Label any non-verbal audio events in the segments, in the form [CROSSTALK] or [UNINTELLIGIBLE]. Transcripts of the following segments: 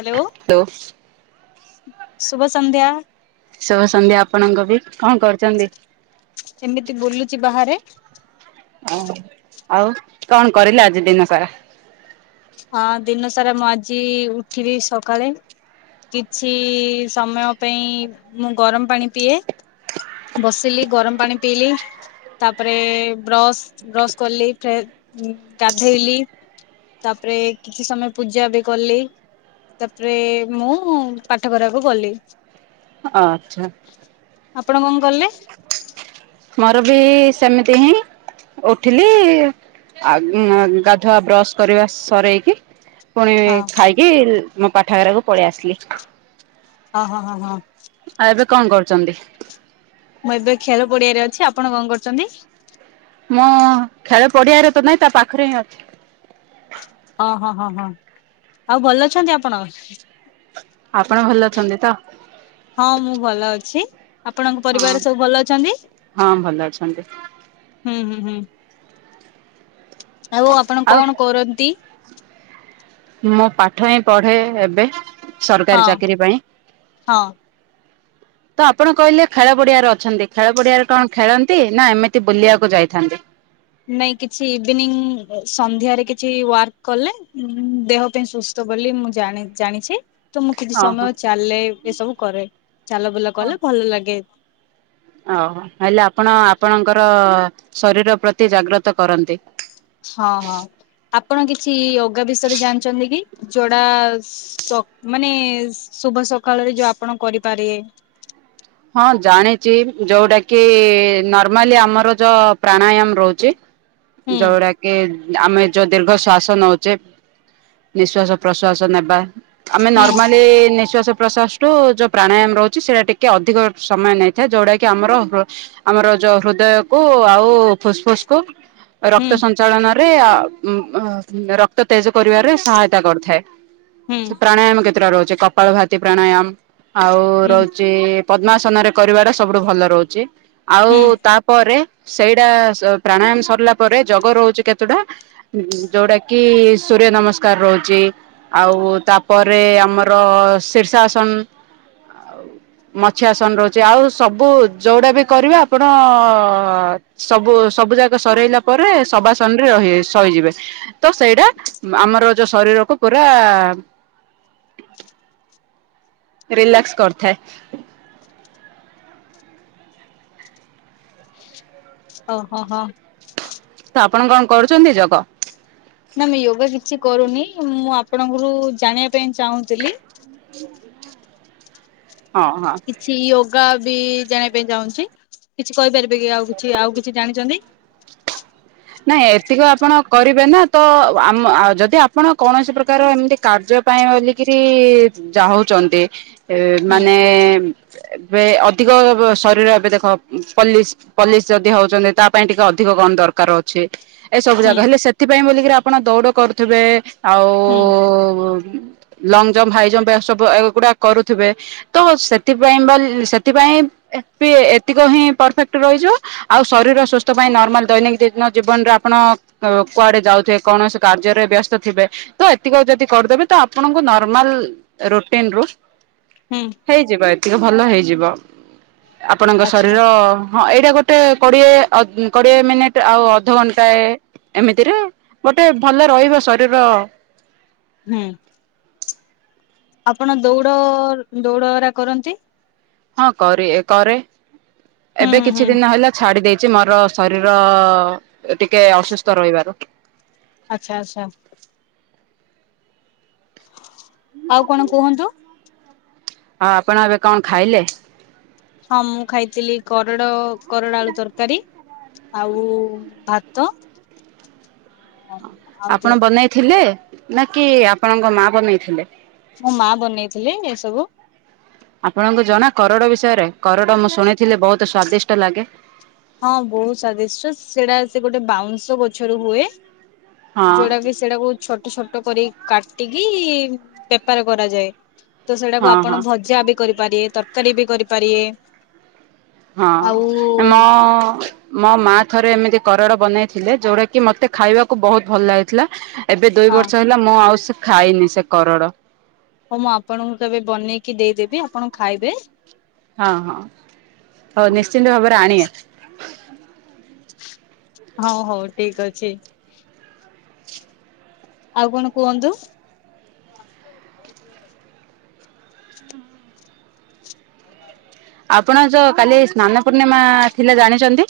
Hello ଶୁଭସନ୍ଧ୍ୟା। ଶୁଭ ସନ୍ଧ୍ୟା ଆପଣଙ୍କୁ ବି କଣ କରୁଛନ୍ତି? ଏମିତି ବୁଲୁଚି ବାହାରେ। ଓ ଆଉ କଣ କରିଲେ ଆଜି ଦିନ ସାରା? ହଁ ଦିନ ସାରା ମୁଁ ଆଜି ଉଠିବି ସକାଳେ କିଛି ସମୟ ପାଇଁ ମୁଁ ଗରମ ପାଣି ପିଏ। ବସିଲି ଗରମ ପାଣି ପିଇଲି। ତାପରେ ବ୍ରସ୍ ବ୍ରସ୍ କଲି, ଫେର ଗାଧେଇଲି। ତାପରେ କିଛି ସମୟ ପୂଜା ବି କଲି। ତାପରେ ମୁଁ ପାଠ କରିବାକୁ ଗଲି। ଆଚ୍ଛା। ଆପଣ କଣ କଲେ? ମୋର ବି ସେମିତି ହିଁ। ଉଠିଲି ଗାଧୁଆ ବ୍ରଶ କରିବା ସରେଇକି ପୁଣି ହଁ ଖାଇକି ମୋ ପାଠାଗାରାକୁ ପଳେଇ ଆସିଲି। ହଁ ହଁ ହଁ ହଁ। ଆଉ ଏବେ କଁ କରୁଛନ୍ତି? ମୁଁ ଏବେ ଖେଳ ପଡିଆରେ ଅଛି, ଆପଣ କଁ କରୁଛନ୍ତି? ମୁଁ ଖେଳ ପଡିଆରେ ତ ନାଇଁ ତା ପାଖରେ ହିଁ ଅଛି। ଓଁ ହଁ ହଁ ହଁ ଆଉ ଭଲ ଅଛନ୍ତି ଆପଣ? ଆପଣ ଭଲ ଅଛନ୍ତି ତ? ହଁ ମୁଁ ଭଲ ଅଛି, ଆପଣଙ୍କ ହଁ ପରିବାରେ ସବୁ ଭଲ ଅଛନ୍ତି? ହଁ ଭଲ ଅଛନ୍ତି। ହୁଁ ହୁଁ ହୁଁ। ଆଉ ଆପଣ କଣ କରନ୍ତି? ମୁଁ ପାଠ ହିଁ ପଢେ ଏବେ ସରକାରୀ ହଁ ଚାକିରି ପାଇଁ। ହଁ ତ ଆପଣ କହିଲେ ଖେଳ ପଡିଆରେ ଅଛନ୍ତି ଖେଳ ପଡିଆରେ କଣ ଖେଳନ୍ତି ନା ଏମିତି ବୁଲିବାକୁ ଯାଇଥାନ୍ତି? ନାଇଁ କିଛି ଇଭିନିଂ ସନ୍ଧ୍ୟାରେ କିଛି ୱାର୍କ କଲେ ଦେହ ପାଇଁ ତ ବୋଲି ମୁଁ ଜାଣି ଜାଣିଛି। ତ ମୁଁ କିଛି ଓହୋ ହଁ। ସମୟ ଚାଲେ ଏସବୁ କରେ ଚାଲ ବୁଲା ହଁ। କଲେ ଭଲ ଲାଗେ। ଓହୋ ହେଲେ ଆପଣ ଆପଣଙ୍କର ଶରୀର ପ୍ରତି ଜାଗ୍ରତ କରନ୍ତି। ହଁ ହଁ ଆପଣ କିଛି ଅଗା ବିଷୟରେ ଜାଣିଛନ୍ତି କି ଯୋଡା ମାନେ ଶୁଭ ସକାଳରେ ଯୋଉ ଆପଣ କରିପାରେ ହଁ ଜାଣିଛି ଯୋଉଟା କି ନର୍ମାଲି ଆମର ଜୋ ପ୍ରାଣାୟାମ ରହୁଛି। ହୁଁ ଯଉଡା କି ଆମେ ଯୋଉ ଦୀର୍ଘ ଶ୍ଵାସ ନଉଛେ ନିଶ୍ଵାସ ପ୍ରଶ୍ଵାସ ନେବା ଆମେ ହୁଁ ନର୍ମାଲି ନିଶ୍ଵାସ ପ୍ରସ୍ୱାସଠୁ ଯୋଉ ପ୍ରାଣାୟାମ ରହୁଛି ସେଟା ଟିକେ ଅଧିକ ସମୟ ନେଇଥାଏ ଯୋଉଟା କି ଆମର ଆମର ଯୋଉ ହୃଦୟକୁ ଆଉ ଫୁସଫୁସ୍ କୁ ହୁଁ ରକ୍ତ ସଞ୍ଚାଳନା ରେ ରକ୍ତ ତେଜ କରିବାରେ ସହାୟତା କରିଥାଏ। ହୁଁ ସେ ପ୍ରାଣାୟାମ କେତେଟା ରହୁଛି କପାଳ ଭାତି ପ୍ରାଣାୟାମ ଆଉ ହୁଁ ରହୁଛି ପଦ୍ମାସନରେ କରିବାଟା ସବୁଠୁ ଭଲ ରହୁଛି ଆଉ ହୁଁ ତା ପରେ ସେଇଟା ପ୍ରାଣାୟାମ ସରିଲା ପରେ ଜଗ ରହୁଛି କେତେଟା ଯୋଉଟା କି ସୂର୍ଯ୍ୟ ନମସ୍କାର ରହୁଛି ଆଉ ତାପରେ ଆମର ଶୀର୍ଷାସନ ମଛି ଆସନ ରହୁଛି ଆଉ ସବୁ ଯୋଉଟା ବି କରିବେ ଆପଣ ସବୁ ସବୁ ଯାକ ସରେଇଲା ପରେ ସବାସନ ରେ ରହି ସହିଯିବେ ତ ସେଇଟା ଆମର ଯୋଉ ଶରୀରକୁ ପୁରା ରିଲାକ୍ସ କରିଥାଏ। ଓ ହୋ ହଁ। ତ ଆପଣ କଣ କରୁଛନ୍ତି ଯଗ? ନା ମୁଁ ୟୋଗା କିଛି କରୁନି ମୁଁ ଆପଣଙ୍କରୁ ଜାଣିବା ପାଇଁ ଚାହୁଁଥିଲି [INAUDIBLE] ହଁ ହଁ। କି ୟୋଗା ବି ଜାଣିବା ପାଇଁ ଚାହୁଁଛି କିଛି କହିପାରିବେ କି ଆଉ କିଛି ଆଉ କିଛି ଜାଣିଛନ୍ତି? ନାଇଁ ଏତିକ ଆପଣ କରିବେ ନା ତ ଆମ ଆଉ ଯଦି ଆପଣ କୌଣସି ପ୍ରକାର ଏମିତି କାର୍ଯ୍ୟ ପାଇଁ ବୋଲିକରି ଯାହୁଛନ୍ତି ହୁଁ ମାନେ ଏବେ ଅଧିକ ଶରୀର ଏବେ ଦେଖ ପଲିସ୍ ପଲିସ୍ ଯଦି ହଉଛନ୍ତି ତା ପାଇଁ ଟିକେ ଅଧିକ କଣ ଦରକାର ଉଛି ଏ ସବୁ ହୁଁ ଜାଗ ହେଲେ ସେଥିପାଇଁ ବୋଲିକିରି ଆପଣ ଦୌଡ କରୁଥିବେ ଆଉ ହୁଁ ଲଙ୍ଗ ଜମ୍ପ ହାଇ ଜମ୍ପ ଏସବୁ ଏଗୁଡା କରୁଥିବେ ତ ସେଥିପାଇଁ ବା ଲ ସେଥିପାଇଁ ଏପି ଏତିକ ହିଁ ପରଫେକ୍ଟ ରହିଯିବ ଆଉ ଶରୀର ସୁସ୍ଥ ପାଇଁ ନମାଲ ଦୈିନିକ୍ ଦେ ଆଣଙ୍କ ଜୀବନରେ ଆପଣ କୁଆଡେ ଯାଉଥିବେ କୌଣସି କାର୍ଯ୍ୟରେ ବ୍ୟସ୍ତ ଥିବେ ତ ଏତିକ ଯଦି କରିଦେବେ ତ ଆପଣଙ୍କୁ ନର୍ମାଲ ରୁଟିନ ରୁ ହୁଁ। ହେଇଯିବ ଏତିକ ଭଲ ହେଇଯିବ ଆପଣଙ୍କ ଆଚ୍ଛା। ଶରୀର ହଁ ଏଇଟା ଗୋଟେ କୋଡିଏ ଆ କୋଡିଏ ମିନିଟ ଟେ ଆଉ ଅଧଘଣ୍ଟାଏ ଏମିତିରେ ଗୋଟେ ଭଲ ରହିବ ଶରୀର ହୁଁ। ଆପଣ ଦୌଡ଼ ଦୌଡ଼ଗୁରା କରନ୍ତି ହଁ କରେ କରେ ହୁଁ ଏବେ ହୁଁ କିଛି ହୁଁ ଦିନ ହେଲା ଛାଡି ଦେଇଛି ମର ଶରୀର ଟିକେ ଅସୁସ୍ଥ ରହିବାରୁ ଆଚ୍ଛା ଆଚ୍ଛା। ଆଉ କଣ କୁହନ୍ତୁ? ଆ ଆପଣ ଏବେ କଣ ଖାଇଲେ? ହଁ ମୁଁ ଖାଇଥିଲି କରଡ଼ କରଡ଼ା ଆଳୁ ତରକାରୀ ଆଉ ଭାତ। ଆଉ ଦେ ଆପଣ ବନେଇଥିଲେ ନା କି ଆପଣଙ୍କ ମା ବନେଇଥିଲେ? ମୋ ମା ବନେଇଥିଲେ ଏସବୁ। ଆପଣଙ୍କୁ ଜଣା କରଡ଼ ବିଷୟରେ? କରଡ଼ ମୁଁ ଶୁଣିଥିଲି ବହୁତ ସ୍ଵାଦିଷ୍ଟ ଲାଗେ। ହଁ ବହୁତ ସ୍ଵାଦିଷ୍ଟ ସେଟା ସେ ଗୋଟେ ବାଉଁଶ ଗଛରୁ ହୁଏ। ହଁ ଯୋଉଟା କି ସେଟାକୁ ଛୋଟ ଛୋଟ କରି କାଟିକି ବେପାର କରାଯାଏ। ତ ସେଇଟାକୁ ହଁ ଆପଣ ହଁ ଭଜା ବି କରିପାରିବେ ତରକାରୀ ବି କରିପାରିବେ। ଆଉ ହଁ ମୋ ମୋ ମା ଥରେ ଏମିତି କରଡ଼ ବନେଇଥିଲେ ଯୋଉଟା କି ମତେ ଖାଇବାକୁ ବହୁତ ଭଲ ଲାଗିଥିଲା ଏବେ ଦୁଇ ହଁ ବର୍ଷ ହେଲା ମୁଁ ଆଉ ସେ ଖାଇନି ସେ କରଡ଼। ହ ମୁଁ ଆପଣଙ୍କୁ କେବେ ବନେଇକି ଦେଇଦେବି ଆପଣ ଖାଇବେ। ହଁ ହଁ ହଉ ନିଶ୍ଚିନ୍ତ ଭାବରେ ଆଣିଏ। ହଉ ହଉ ଠିକ ଅଛି। ଆଉ କଣ କୁହନ୍ତୁ? ହଁ [INAUDIBLE] ଆପଣ ଯଉ କାଲି ସ୍ନାନ ପୂର୍ଣ୍ଣିମା ଥିଲା ଜାଣିଚନ୍ତି?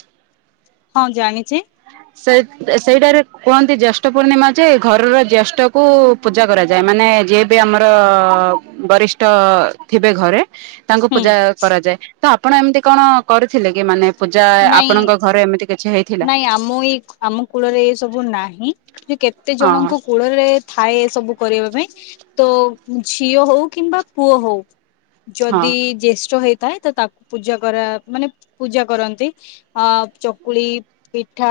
ହଁ ଜାଣିଚି। ସେ ସେଇଟାରେ କୁହନ୍ତି ଜେଷ୍ଠ ପୂର୍ଣ୍ଣିମା ଯେ ଘରର ଜ୍ୟେଷ୍ଠ କୁ ପୂଜା କରାଯାଏ। ମାନେ ଯିଏ ବି ଆମର ବରିଷ୍ଠ ଥିବେ ଘରେ ତାଙ୍କୁ ହୁଁ ପୂଜା କରାଯାଏ ତ ଆପଣ ଏମିତି କଣ କରିଥିଲେ କି ମାନେ ପୂଜା ନାଇଁ ଆପଣଙ୍କ ଘରେ ଏମିତି କିଛି ହେଇଥିଲା? ନାଇଁ ଆମ ଏ ଆମ କୂଳରେ ଏ ସବୁ ନାହିଁ। କେତେ ହଁ ଜଣଙ୍କ କୂ ଳ ରେ ଥାଏ ଏ ସବୁ କରିବା ପାଇଁ। ତ ଝିଅ ହଉ କିମ୍ବା ପୁଅ ହଉ ହଁ ଯଦି ଜ୍ୟେଷ୍ଠ ହେଇଥାଏ ତ ତାକୁ ପୂଜା କରା ମାନେ ପୂଜା କରନ୍ତି ଅ ଚକୁଳି ପିଠା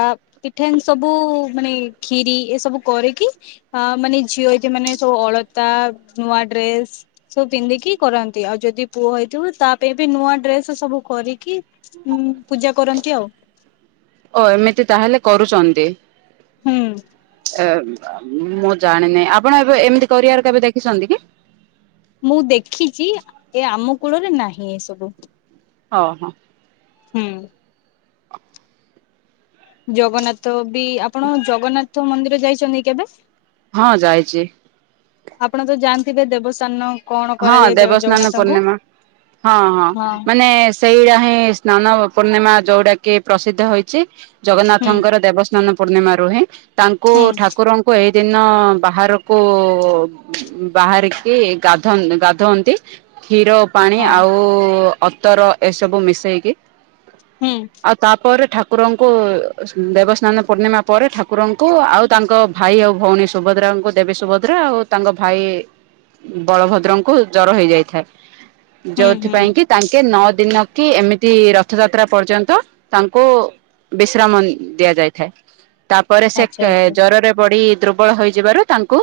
ପିଠା ଏମିତି ସବୁ ମାନେ ଖିରି ଏସବୁ କରିକି ଅ ମାନେ ଝିଅ ଏଠି ମାନେ ସବୁ ଅଳତା ନୂଆ ଡ୍ରେସ୍ ସବୁ ପିନ୍ଧିକି କରାନ୍ତି। ଆଉ ଯଦି ପୁଅ ହେଇଥିବ ତା ପାଇଁ ବି ନୂଆ ଡ୍ରେସ ସବୁ କରିକି ପୂଜା କରନ୍ତି ଆଉ। ଓ ଏମିତି ତାହେଲେ କରୁଚନ୍ତି? ହୁଁ। ଏ ଏମ ମୁଁ ଜାଣିନି ଆପଣ ଏବେ ଏମିତି କରିବାର କେବେ ଦେଖିଛନ୍ତି କି? ମୁଁ ଦେଖିଚି ଏ ଆମ କୂଳରେ ନାହିଁ ଏସବୁ। ହଁ ହଁ। ହୁଁ। ଜଗନ୍ନାଥ ବି ଆପଣ ଜଗନ୍ନାଥ ମନ୍ଦିର ଯାଇଚନ୍ତି କେବେ? ହଁ ଯାଇଚି। ଆପଣ ତ ଜାଣିଥିବେ ଦେବସ୍ନାନ କଣ ହଁ କରାଯାଏ ଦେବସ୍ନାନ ଜଗନ୍ନାଥଙ୍କୁ? ପୂର୍ଣ୍ଣିମା ହଁ ହଁ ମାନେ ସେଇଟା ହିଁ ସ୍ନାନ ପୂର୍ଣ୍ଣିମା ଯୋଉଟା କି ପ୍ରସିଦ୍ଧ ହୋଇଚି ହୁଁ ଜଗନ୍ନାଥଙ୍କର ଦେବ ସ୍ନାନ ପୂର୍ଣ୍ଣିମା ରୁହେ। ତାଙ୍କୁ ହୁଁ ଠାକୁର ଏଇ ଦିନ ବାହାରକୁ ବାହାରିକି ଗା ଧାନ ଗାଧାନ୍ତି କ୍ଷୀର ପାଣି ହଁ ଆଉ ଅତର ଏସବୁ ମିଶେଇକି। ହୁଁ। ଆଉ ତାପରେ ଠାକୁରଙ୍କୁ ଦେବସ୍ନାନ ପୂର୍ଣ୍ଣିମା ପରେ ଠାକୁରଙ୍କୁ ଆଉ ତାଙ୍କ ଭାଇ ଆଉ ଭଉଣୀ ସୁଭଦ୍ରାଙ୍କୁ ଦେବୀ ସୁଭଦ୍ରା ଆଉ ତାଙ୍କ ଭାଇ ବଳଭଦ୍ରଙ୍କୁ ଜର ହେଇଯାଇଥାଏ। ହୁଁ ହୁଁ ଯୋଉଥିପାଇ କି ତାଙ୍କେ ନଅ ଦିନ କି ଏମିତି ରଥଯାତ୍ରା ପର୍ଯ୍ୟନ୍ତ ତାଙ୍କୁ ବିଶ୍ରାମନ୍ ଦିଆ ଯାଇଥାଏ। ତାପରେ ସେ ଆଚ୍ଛା କେ ଆଚ୍ଛା ଜରରେ ପଡି ଦୁର୍ବଳ ହୋଇଯିବାରୁ ତାଙ୍କୁ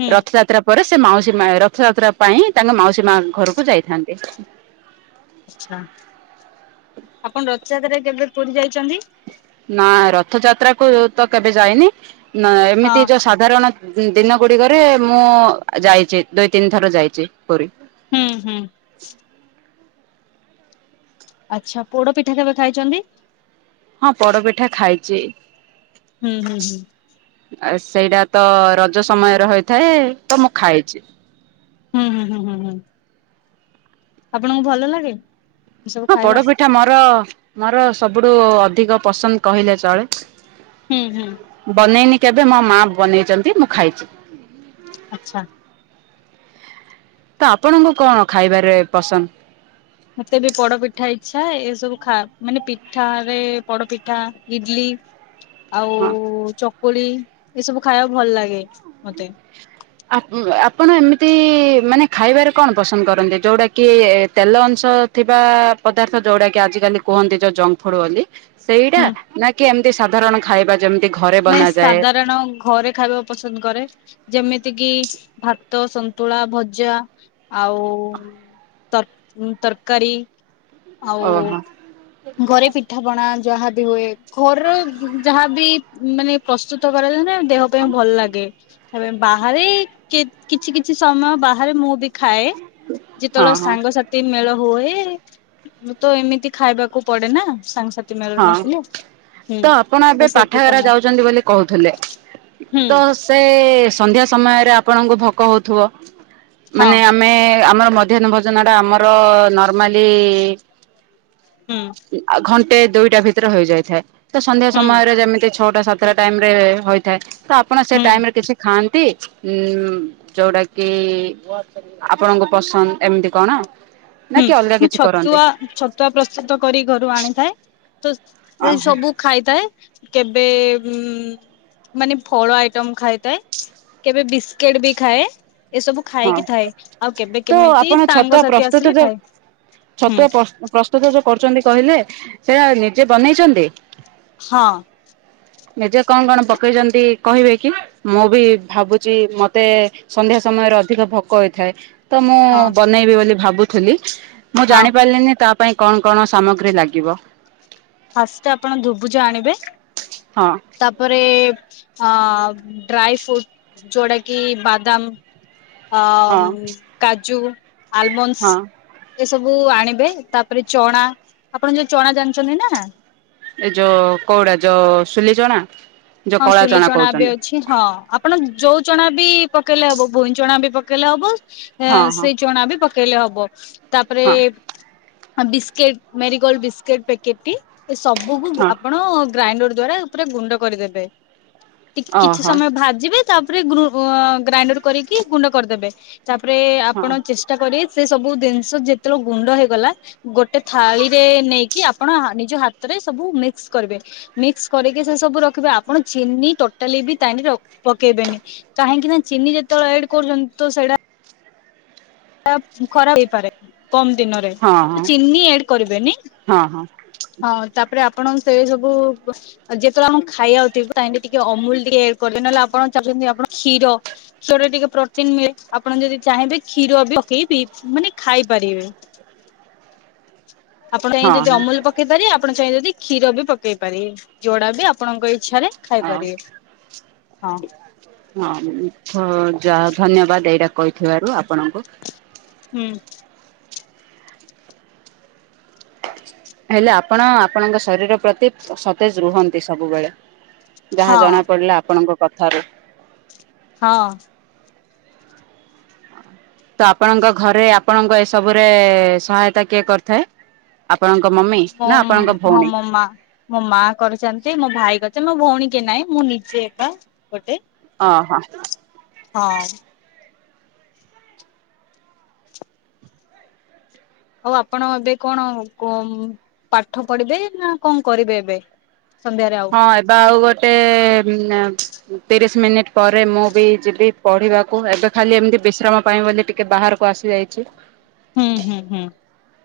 ହୁଁ ରଥଯାତ୍ରା ପରେ ସେ ମାଉସୀ ମା ରଥଯାତ୍ରା ପାଇଁ ତାଙ୍କ ମାଉସୀ ମା ଘରକୁ ଯାଇଥାଆନ୍ତି। ଆଛା ଆପଣ ରଥଯାତ୍ରାରେ କେବେ ପୁରୀ ଯାଇଛନ୍ତି? ନା ରଥଯାତ୍ରା କୁ ତ କେବେ ଯାଇନି ନା ଏମିତି ହଁ ଯୋଉ ସା ଧାରଣ ଦିନ ଗୁଡିକରେ ମୁଁ ଯାଇଛି ଦୁଇ ତିନି ଥର ଯାଇଛି ପୁରୀ। ହୁଁ ହୁଁ। ଆଚ୍ଛା ପୋଡ ପିଠା କେବେ ଖାଇଛନ୍ତି? ହଁ ପୋଡପିଠା ଖାଇଛି। ହୁଁ ହୁଁ ହୁଁ। ଆ ସେଇଟା ତ-ଅ-ଅ ରଜ ସମୟରେ ହୋଇଥାଏ ତ ମୁଁ ଖାଇଛି। ହୁଁ ହୁଁ ହୁଁ ହୁଁ ହୁଁ। ଆପଣଙ୍କୁ ଭଲ ଲାଗେ? ଏ ସବୁ ହଁ ଖାଇବା? ପୋଡପିଠା ମୋର ମୋର ସବୁଠୁ-ଉ-ଉ ଅଧିକ ପସନ୍ଦ କହିଲେ ଚଳେ। ହୁଁ ହୁଁ। ବନେଇନି କେବେ ମୋ ମା ବନେଇଛନ୍ତି ମୁଁ ଖାଇଛି। ଆଚ୍ଛା। ତ ଆପଣଙ୍କୁ କଣ ଖାଇବାରେ ପସନ୍ଦ? ମତେ ବି ପୋଡପିଠା ଇଚ୍ଛା ଏସବୁ ଖା ମାନେ ପିଠାରେ ପୋଡପିଠା, ଇଡଲି ହଁ? ଆଉ-ଉ-ଉ ଚକୁଳି ଏସବୁ ଖାଇବାକୁ ଭଲ ଲାଗେ ମତେ। ଆପ ଆପଣ ଏମିତି-ଇ-ଇ-ଇ ମାନେ ଖାଇବାରେ କଣ ପସନ୍ଦ କରନ୍ତି, ଯେଉଟାକି-ଇ-ଇ ତେଲ ଅଂଶ ଥିବା-ଆ-ଆ ପଦାର୍ଥ ଯୋଉଡା କି ଆଜିିକାଲି କୁହନ୍ତି ଯୋଉ ଜଙ୍କ ଫୁଡ ବୋଲି। ସେଇଟା ହୁଁ ନା କି ଏମିତି ସାଧାରଣ ଖାଇବା ଯେମ୍ ନାଇଁ ସାଧାରଣ ଘରେ ଖାଇବା ପସନ୍ଦ କରେ ଯେମିତି କିି ଭାତ, ସନ୍ତୁଳା, ଭଜା ଆଉ-ଉ-ଉ ତର୍ ତରକାରୀ ଓହୋ ଆଉ-ଉ ହଁ ଘରେ ପିଠାପଣା ଯାହାବି ହୁଏ। ଘରର ଯାହାବି ମାନେ ପ୍ରସ୍ତୁତ କରାଯାଏ ନା ଦେହ ପାଇଁ ଭଲ ଲାଗେ। ରେ ବାହାରେ କେ କିଛି କିଛି ସମୟ ବାହାରେ ମୁଁ ବି ଖାଏ। ଯେତେବେଳେ ହଁ ସାଙ୍ଗସାଥ୍ ଇ ମେଳ ହୁଏ ତ ଏମିତି ଖାଇବାକୁ ପଡେ ନା ସାଙ୍ଗସାଥ୍ ଯେ ମେଳରେ ହଁ। ମିଶିଲେ ହୁଁ ସେ [UNINTELLIGIBLE] ଏରା ଯାଉଛନ୍ତି ବୋଲି କହୁଥିଲେ ହୁଁ ତ ମୋତେ-ଏ-ଏ-ଏ -ସନ୍ଧ୍ୟାଏ ସମୟରେ ଆପଣଙ୍କୁ ଭୋକ ହଉଥିବ ହଁ ମାନେ ଆମେ ଆମର ମଧ୍ୟାହ୍ନ ଭୋଜନଟା ଆମର-ଅ-ଅ ନର୍ମାଲି-ଇ-ଇ-ଇ ହୁଁ। ଆଉ ଘଣ୍ଟେ ଦୁଇଟା ଭିତରେ ହେଇଯାଇଥାଏ ତ ସନ୍ଧ୍ୟା ହୁଁ। ସମୟରେ ଯେମିତି ଛଅଟା ସାତଟା ଟାଇମରେ ହୋଇ ଥାଏ ତ ଆପଣ ସେ ହୁଁ ଟାଇମ ରେ କିଛି ଖାଆନ୍ତି? ଉଁ-ଉ-ଉ-ଉ ଯୋଉଟା କି ଆପଣଙ୍କ ପସନ୍ଦ ଏମିତି କଣ? ନା ହୁଁ କି ଅଲଗା ମୁଁ କିଛି କରନ୍ତି ଛତୁଆ ଛତୁଆ ପ୍ରସ୍ତୁତ କରି ଘରୁ ଆଣିଥାଏ ତ ସେ ଓହୋ ସବୁ ଖାଇଥାଏ କେବେ-ଏ-ଏ ଉ-ଉ ମାନେ ଫଳ ଆଇଟମ ଖାଇଥାଏ କେବେ ବିସ୍କୁିଟ ବି ଖାଏ। ଏସବୁ ହଁ ଖାଇକି ଥାଏ ଆଉ କେବେ ତ କେମିତି ଆପଣ ଛତୁଆ ସାଙ୍ଗସାଥି ପ୍ରସ୍ତୁତ ଆସିଲେ ଯୋଉ ଖାଏ ହୁଁ ଛତୁଆ ପ୍ରସ୍ତୁତ ଯୋଉ କରୁଛନ୍ତି କହିଲେ ସେଇୟା ନିଜେ ବନେଇଛନ୍ତି। ହଁ। ନିଜେ କଣ କଣ ପକେଇଛନ୍ତି କହିବେ କି ମୁଁ ବି ଭାବୁଛି ମତେ-ଏ ସନ୍ଧ୍ୟା ସମୟରେ ର ଅଧିକ ଭୋକ ହେଇଥାଏ ତ ମୁଁ ହଁ ବନେଇବି ବୋଲି ଭାବୁଥିଲି ମୁଁ ହଁ ଜାଣି ପାରିଲିନି ତା ପାଇଁ କଣ କଣ ସାମଗ୍ରୀ ଲାଗିବ ଫାଷ୍ଟ ଆପଣ ଧୁବୁଜ ଆଣିବେ। ହଁ। ତାପରେ ଅ ଡ୍ରାଇ ଫ୍ରୁଟ ଯୋଉଟା କିି ବାଦାମ ଆ ହଁ କାଜୁ ହଁ ଆଲମନ୍ସ ଏସବୁ ଆଣିବେ ତାପରେ ଚଣା ଆପଣ ଯୋଉ ଚଣା ଜାଣିଛନ୍ତି ନା? ଏଇ ଯୋଉ କଉଡା ଯୋଉ ସୁଲି ଚଣା? ଯୋଉ ହଁ କଳା ସୁଲି ଚଣା ବି କହୁଛନ୍ତି ଅଛି ହଁ। ଆପଣ ଯୋଉ ଚଣା ବି ପକେଇଲେ ହବ ଭୂଇଁ ଚଣା ବି ପକେଇଲେ ହବ ହଁ ହଁ ସେଇ ଚଣା ବି ପ କେଇଲେ ହବ ତାପରେ ହଁ ବିସ୍କେଟ ମାରିଗୋଲ୍ଡ ବିସ୍କୁଟ ପ୍ୟାକେଟ ଟି ଏ ସବୁକୁୁ ହଁ ଆପଣ ଗ୍ରାଇଣ୍ଡର ଦ୍ଵାରା ଉପରେ ଗୁଣ୍ଡ କରିଦେବେ। କିଛି ଓହୋ ସମୟ ଭାଜିବେ ତାପରେ ଗ୍ରାଇଣ୍ଡର କରିକି ଗୁଣ୍ଡ କରିଦେବେ। ତାପରେ ହଁ। ଆପଣ ଚେଷ୍ଟା କରିବେ ସେ ସବୁ ଜିନିଷ ଯେତେବେଳେ ଗୁଣ୍ଡ ହେଇଗଲା ଗୋଟେ ଥାଳିରେ ନେଇକି ଆପଣ ନିଜ ହାତରେ ସବୁ ମିକ୍ସ କରିବେ ମିକ୍ସ କରିକି ସେ ସବୁ ରଖିବେ। ଆପଣ ଚିନି ଟୋଟାଲି ବି ତାନିରେ ପକେଇବେନି। କାହିଁକି ନା ଚିନି ଯେତେବେଳେ ଆଡ୍ କରୁଛନ୍ତି ତ ସେଇଟା ଖରାପ ହେଇପାରେ। କମ ଦିନରେ ହଁ ତ ହଁ ଚିନି ଆଡ କରିବେନି। ହଁ ହଁ ହଁ ତାପରେ ଆପଣ ସେ ସବୁ ଉ ଯେତେବେଳେ ଆପଣ ଖାଇଆାଉଥିବେ ତାହିଁ ଟିକେ ଅମୁଲ ଟିକେଡ କରିବେ ନହେଲେ ଆପଣ ଚାହୁଁଛନ୍ତି ଆପଣ କ୍ଷୀର କ୍ଷୀରରେ ଟିକେ ପ୍ରୋଟିନ ମିଳେ ଆପଣ ଯଦି ଚାହିଁବେ କ୍ଷୀର ବି ପକେଇ ମାନେ ଖାଇପାରିବେ। ଆପଣ ଚାହିଁ ହଁ ଯଦି ହଁ। ଅମୁଲ ପକେଇ ପାରିବେ ଆପଣ ଚାହିଁ ଯଦି କ୍ଷୀର ବି ପକେଇ ପାରିବେ। ଯୋଡା ବି ଆପଣଙ୍କ ଇଚ୍ଛାରେ ଖାଇପାରିବେ ହଁ ହଁ। ହଁ ଧନ୍ୟବାଦ ଏଇଟା କହିଥିବାରୁ ଆପଣଙ୍କୁ। ହୁଁ। ହେଲେ ଆପଣ ଆପଣଙ୍କ ଶରୀର ପ୍ରତି ସତେଜ ରୁହନ୍ତି ସବୁବେଳେ। ଯାହା ହଁ ଜଣା ପଡିଲା ଆପଣଙ୍କ କଥାରୁ। ହଁ। ତ ଆପଣଙ୍କ ଘରେ ଆପଣଙ୍କ ଏସବୁରେ ସହାୟତା କିଏ କରିଥାଏ? ଆପଣଙ୍କ ମମି ମୋ ନା ଆପଣଙ୍କ ହଁ ଭଉଣୀ? ମୋ ମା। ମୋ ମା କରିଛନ୍ତି ମୋ ଭାଇ କରିଛନ୍ତି ମୋ ଭଉଣୀ କି ନାଇଁ ମୁଁ ନିଜେ ଏକା ଗୋଟେ। ଓ ହୋ ହଁ। ଆଉ ଆପଣ ଏବେ କଣ ପାଠ ପଢିବେ ନା କଣ କରିବେ ଏବେ? ସନ୍ଧ୍ୟାରେ? ଆଉ। ହଁ ଏବେ ଆଉ ଗୋଟେ ତିରିଶ ମିନିଟ ପରେ ମୁଁ ବି ଯିବି ପଢିବାକୁ ଏବେ ଖାଲି ଏମିତି ବିଶ୍ରାମ ପାଇଁ ବୋଲି ଟିକେ ବାହାର କୁ ଆସିଯାଇଛି। ହୁଁ ହୁଁ ହୁଁ।